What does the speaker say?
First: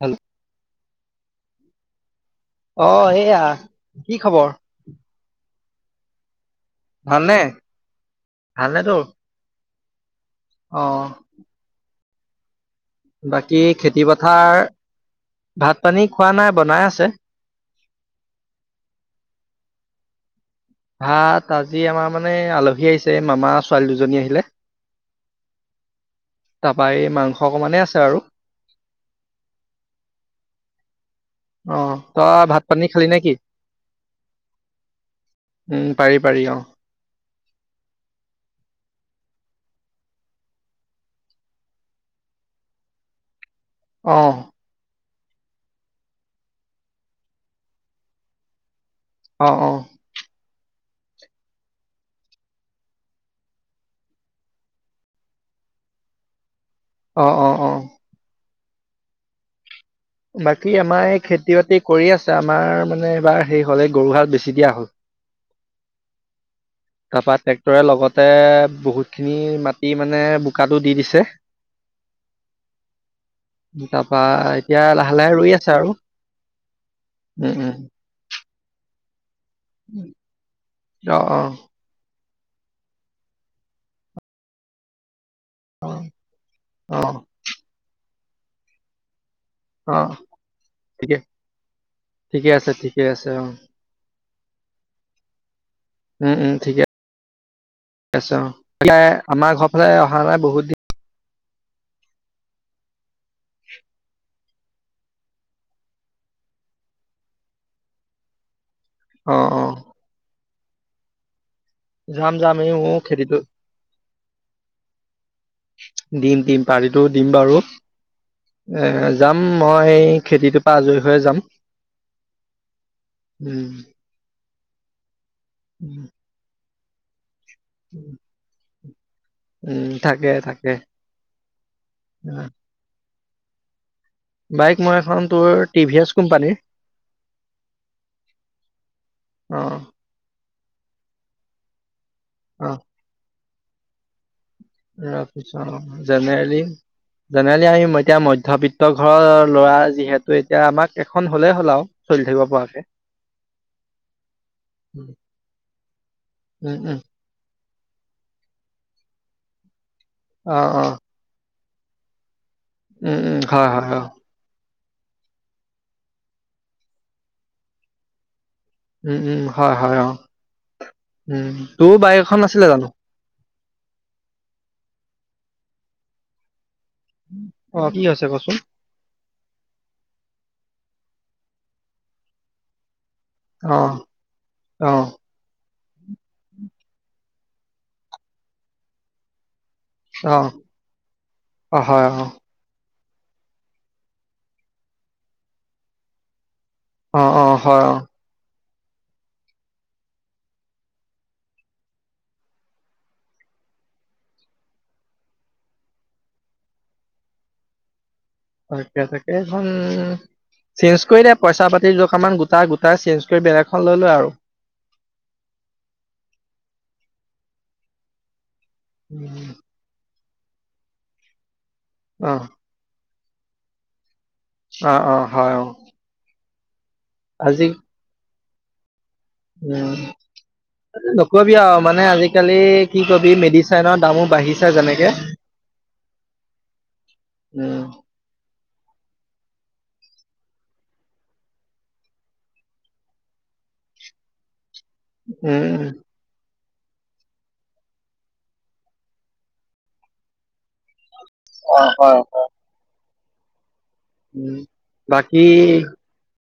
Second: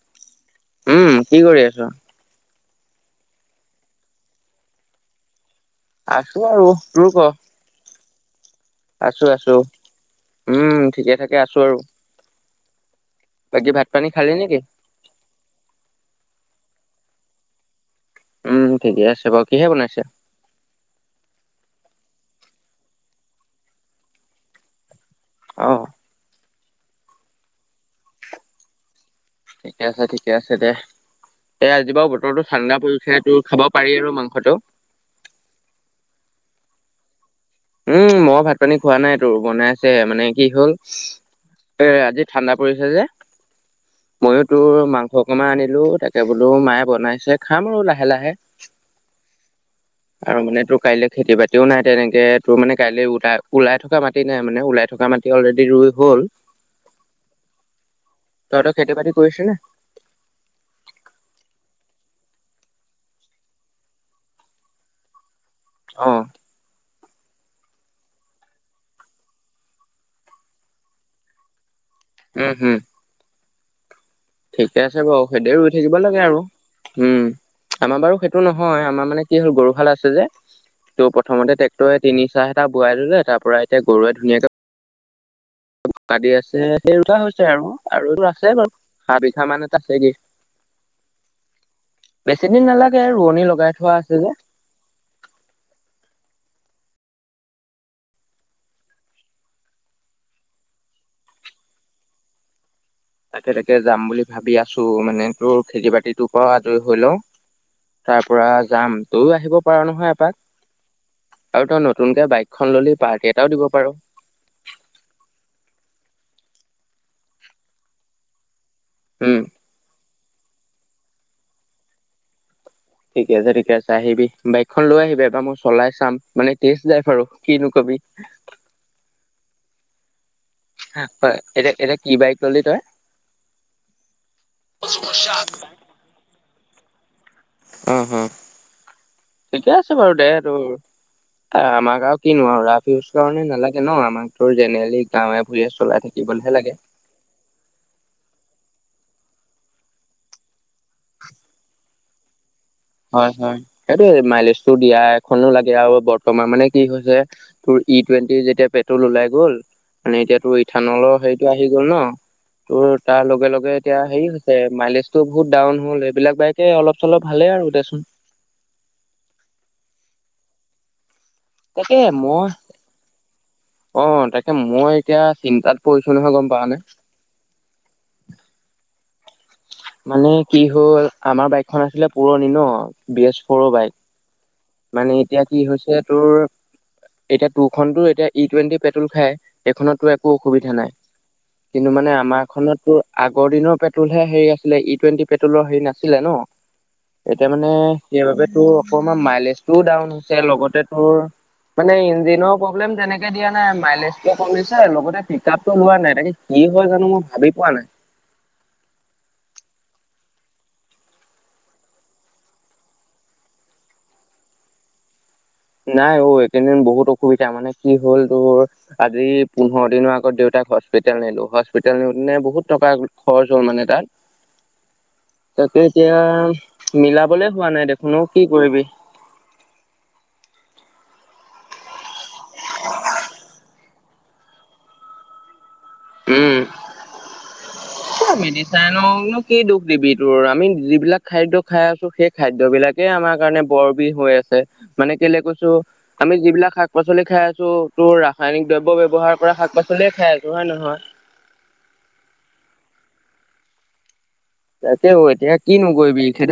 Hello. উম কি কৰি আছ। অ এইয়া কি খবৰ। আছো আৰু। তোৰ ক ভালনে। ভালনে তোৰ? আছো আছো উম অ' ঠিকে থাকে আছো আৰু। বাকী ভাত খেতি পানী খালি নেকি? পথাৰ ভাত পানী খোৱা নাই বনাই আছে। উম ঠিকে আছে বাৰু কিহে বনাইছে। ভাত আজি আমাৰ মানে আলহী আহিছে মামাৰ ছোৱালী দুজনী আহিলে। অ। টাপা এই মাংস অকমানেই আছে আৰু। ঠিকে আছে, ঠিকে আছে দে। এ আজি অ' বাৰু তই বতৰো ভাত ঠাণ্ডা পানী খালি নে পৰিছে কি? তো খাব পাৰি আৰু মাংসটো। উম পাৰি, পাৰি অ'। উম মই ভাত পানী খোৱা নাই তোৰ বনাইছে মানে কি হ'ল এ আজি ঠাণ্ডা পৰিছে যে অহ। মইয়ো তোৰ মাংস অকমান আনিলোঁ তাকে বোলো মায়ে বনাইছে খাম আৰু লাহে, লাহে। অ', অ'। আৰু মানে তো কাইলে খেতি বাতিও নাই তেনেকে। তোৰ মানে কাইলৈ ওলাই, ওলাই থকা মাটি নাই মানে ওলাই থকা মাটি অলৰেডি ৰুই হ'ল। অ', অ'। অ' তহঁতৰ খেতি বাতি কৰিছে নে। বাকী আমাৰ এই খেতি বাতি কৰি আছে আমাৰ মানে এইবাৰ সেই হলে এই গৰু হাল বেছি দিয়া হ'ল। অ'। তাৰপা ট্ৰেক্টৰে লগতে বহুত খিনি মাটি মানে বোকাটো দি দিছে। [inaudible] উম, উম। তাপা ঠিকে আছে বাৰ সেইদ ৰুই থাকিব লাগে আৰু উম আমাৰ বাৰু টো নহয় আমাৰ মানে কি হ'ল গৰুহাল উম আছে যে ত' অ প্ৰথমতে তই তিনি চাহ এটা বোৱাই ল'লে তাৰ পৰা এতিয়া গৰুৱে ধুনীয়াকে অ দি আছে অ কৰি থকা অ হৈছে আৰু আৰু এইবোৰ আছে বাৰু ধা বিঘা মানে অ তাকে দিম ঠিকে ঠিকে বেছি দিন আছে ঠিকে নালাগে আছে অ ৰোৱনী লগাই থোৱা আছিল যে উম, উম ঠিকেই আছে আমাৰ ঘৰ ফালে অহা নাই বহুত দিন। তাকে, তাকে যাম বুলি ভাবি আছোঁ। ছ মানে তোৰ খেতি বাতি তৰ পৰা আজৰি হৈ লও তাৰ পৰা যাম। তইও অ আহিব অ পাৰ নহয় এপাক আৰু তই নতুনকে যাম যাম এই বাইকখন ললি মোৰ পাৰ্টি খেতিটো এটাও দিব পাৰ। দিম, দিম পাৰটিটো দিম বাৰু। এ উম, যাম মই খেতিটোৰ পৰা আজৰি হৈ যাম। ঠিকে আছে উম ঠিকে আছে আহিবি বাইকখন লৈ আহিবি এবাৰ মই চলাই উম চাম মানে তেজ ড্ৰাইভ আৰু। কিনো কবি। উম থাকে, থাকে। হা হয় এতিয়া, এতিয়া কি বাইক ললি তই? বাইক মই এখন তোৰ টি ভি এচ কোম্পানীৰ অহ, অহ অ ঠিকে আছে বাৰু দে তোৰ আমাক আৰু কিনো আৰু অ ৰাফ ইউজ কাৰণে নালাগে ন আমাকতো জেনেৰেলি গাঁৱে ভূইয়ে তাৰপিছত চলাই থাকিবলৈহে জেনেৰেলি লাগে। জেনেৰেলি আমি এতিয়া মধ্যবিত্ত ঘৰৰ ল'ৰা যিহেতু এতিয়া আমাক এখন হলেই হ'ল আৰু। চলি থাকিব পোৱাকে। হয়, হয় সেইটোয়ে মাইলেজ টো দিয়া উম এখনো লাগে আৰু বৰ্তমান মানে কি উম হৈছে তোৰ ই টুৱেণ্টি যেতিয়া পেট্ৰল ওলাই গ'ল মানে এতিয়া তোৰ অ অ ইথানলৰ সেই টো আহি গ'ল ন তোৰ উম তাৰ উম লগে, হয় লগে হয় এতিয়া অ হেৰি মাইলেজ টো বহুত ডাউন হ'ল এইবিলাক বাইকে অলপ চলপ ভালে আৰু দেচোন উম, উম হয়, হয় অ', উম তোৰ তাকে বাইক এখন মই নাছিলে জানোঁ। অ', তাকে মই এতিয়া চিন্তাত পৰিছো নহয় গ'ম পাও নে। অ', কি হৈছে কচোন। মানে কি হ'ল আমাৰ বাইকখন আছিলে পুৰণি ন বৃহস্প সৰু অ বাইক অ মানে এতিয়া কি হৈছে তোৰ এতিয়া টু খনটো এতিয়া ই টুৱেণ্টি পেট্ৰল খায় এইখনত টো একো অ অসুবিধা নাই অ কিন্তু হয় মানে অ আমাৰ খতো আগৰ দিনৰ পেট্ৰলহে হেৰি আছে আছিল ই টুৱেণ্টি পেট্ৰলৰ হেৰি নাছিলে ন অ অ এতিয়া মানে হয় অ সেইবাবে তোৰ অকণমান মাইলেজটোও ডাউন হৈছে লগতে তোৰ মানে ইঞ্জিনৰ প্ৰব্লেম তেনেকে দিয়া নাই মাইলেজ কমিছে লগতে পিক আপতটো লোৱা নাই তাকে কি হয় জানো মই ভাবি পোৱা নাই [unintelligible] এই খন চেঞ্জ কৰি দে পইচা পাতিৰ জকামান গোটা গোটাই চেঞ্জ কৰি বেলেগ এখন লৈ লোৱা আৰু নাই অ এইকেইদিন বহুত অসুবিধা মানে কি হ'ল তোৰ আজি পোন্ধৰ দিনৰ আগত দেউতাক হচপিতেল নিলো হচপিতেল অ নিওতে বহুত টকা খৰচ হ'ল মানে তাত অ অ হয় অ তাকে এতিয়া মিলাবলে হোৱা নাই দেখোন অ কি কৰিবি উ নকবি আও মানে আজি আজিকালি কি কবি মেডিচাইনৰ দামো বাঢ়িছে যেনেকে উম মেডিচাইননো কি দুখ দিবি তোৰ আমি যিবিলাক খাদ্য খাই আছো সেই খাদ্য বিলাকে আমাৰ কাৰণে বৰ বি হৈ আছে মানে কেলে কৈছো উম, আমি যিবিলাক শাক পাচলি খাই আছো তোৰ ৰাসায়নিক দ্ৰব্য ব্যৱহাৰ কৰা শাক পাচলিয়ে খাই আছো হয় নে নহয় অ হয় হয় [unintelligible] তাকে ও বাকী এতিয়া কিনো কৰিবি খেতি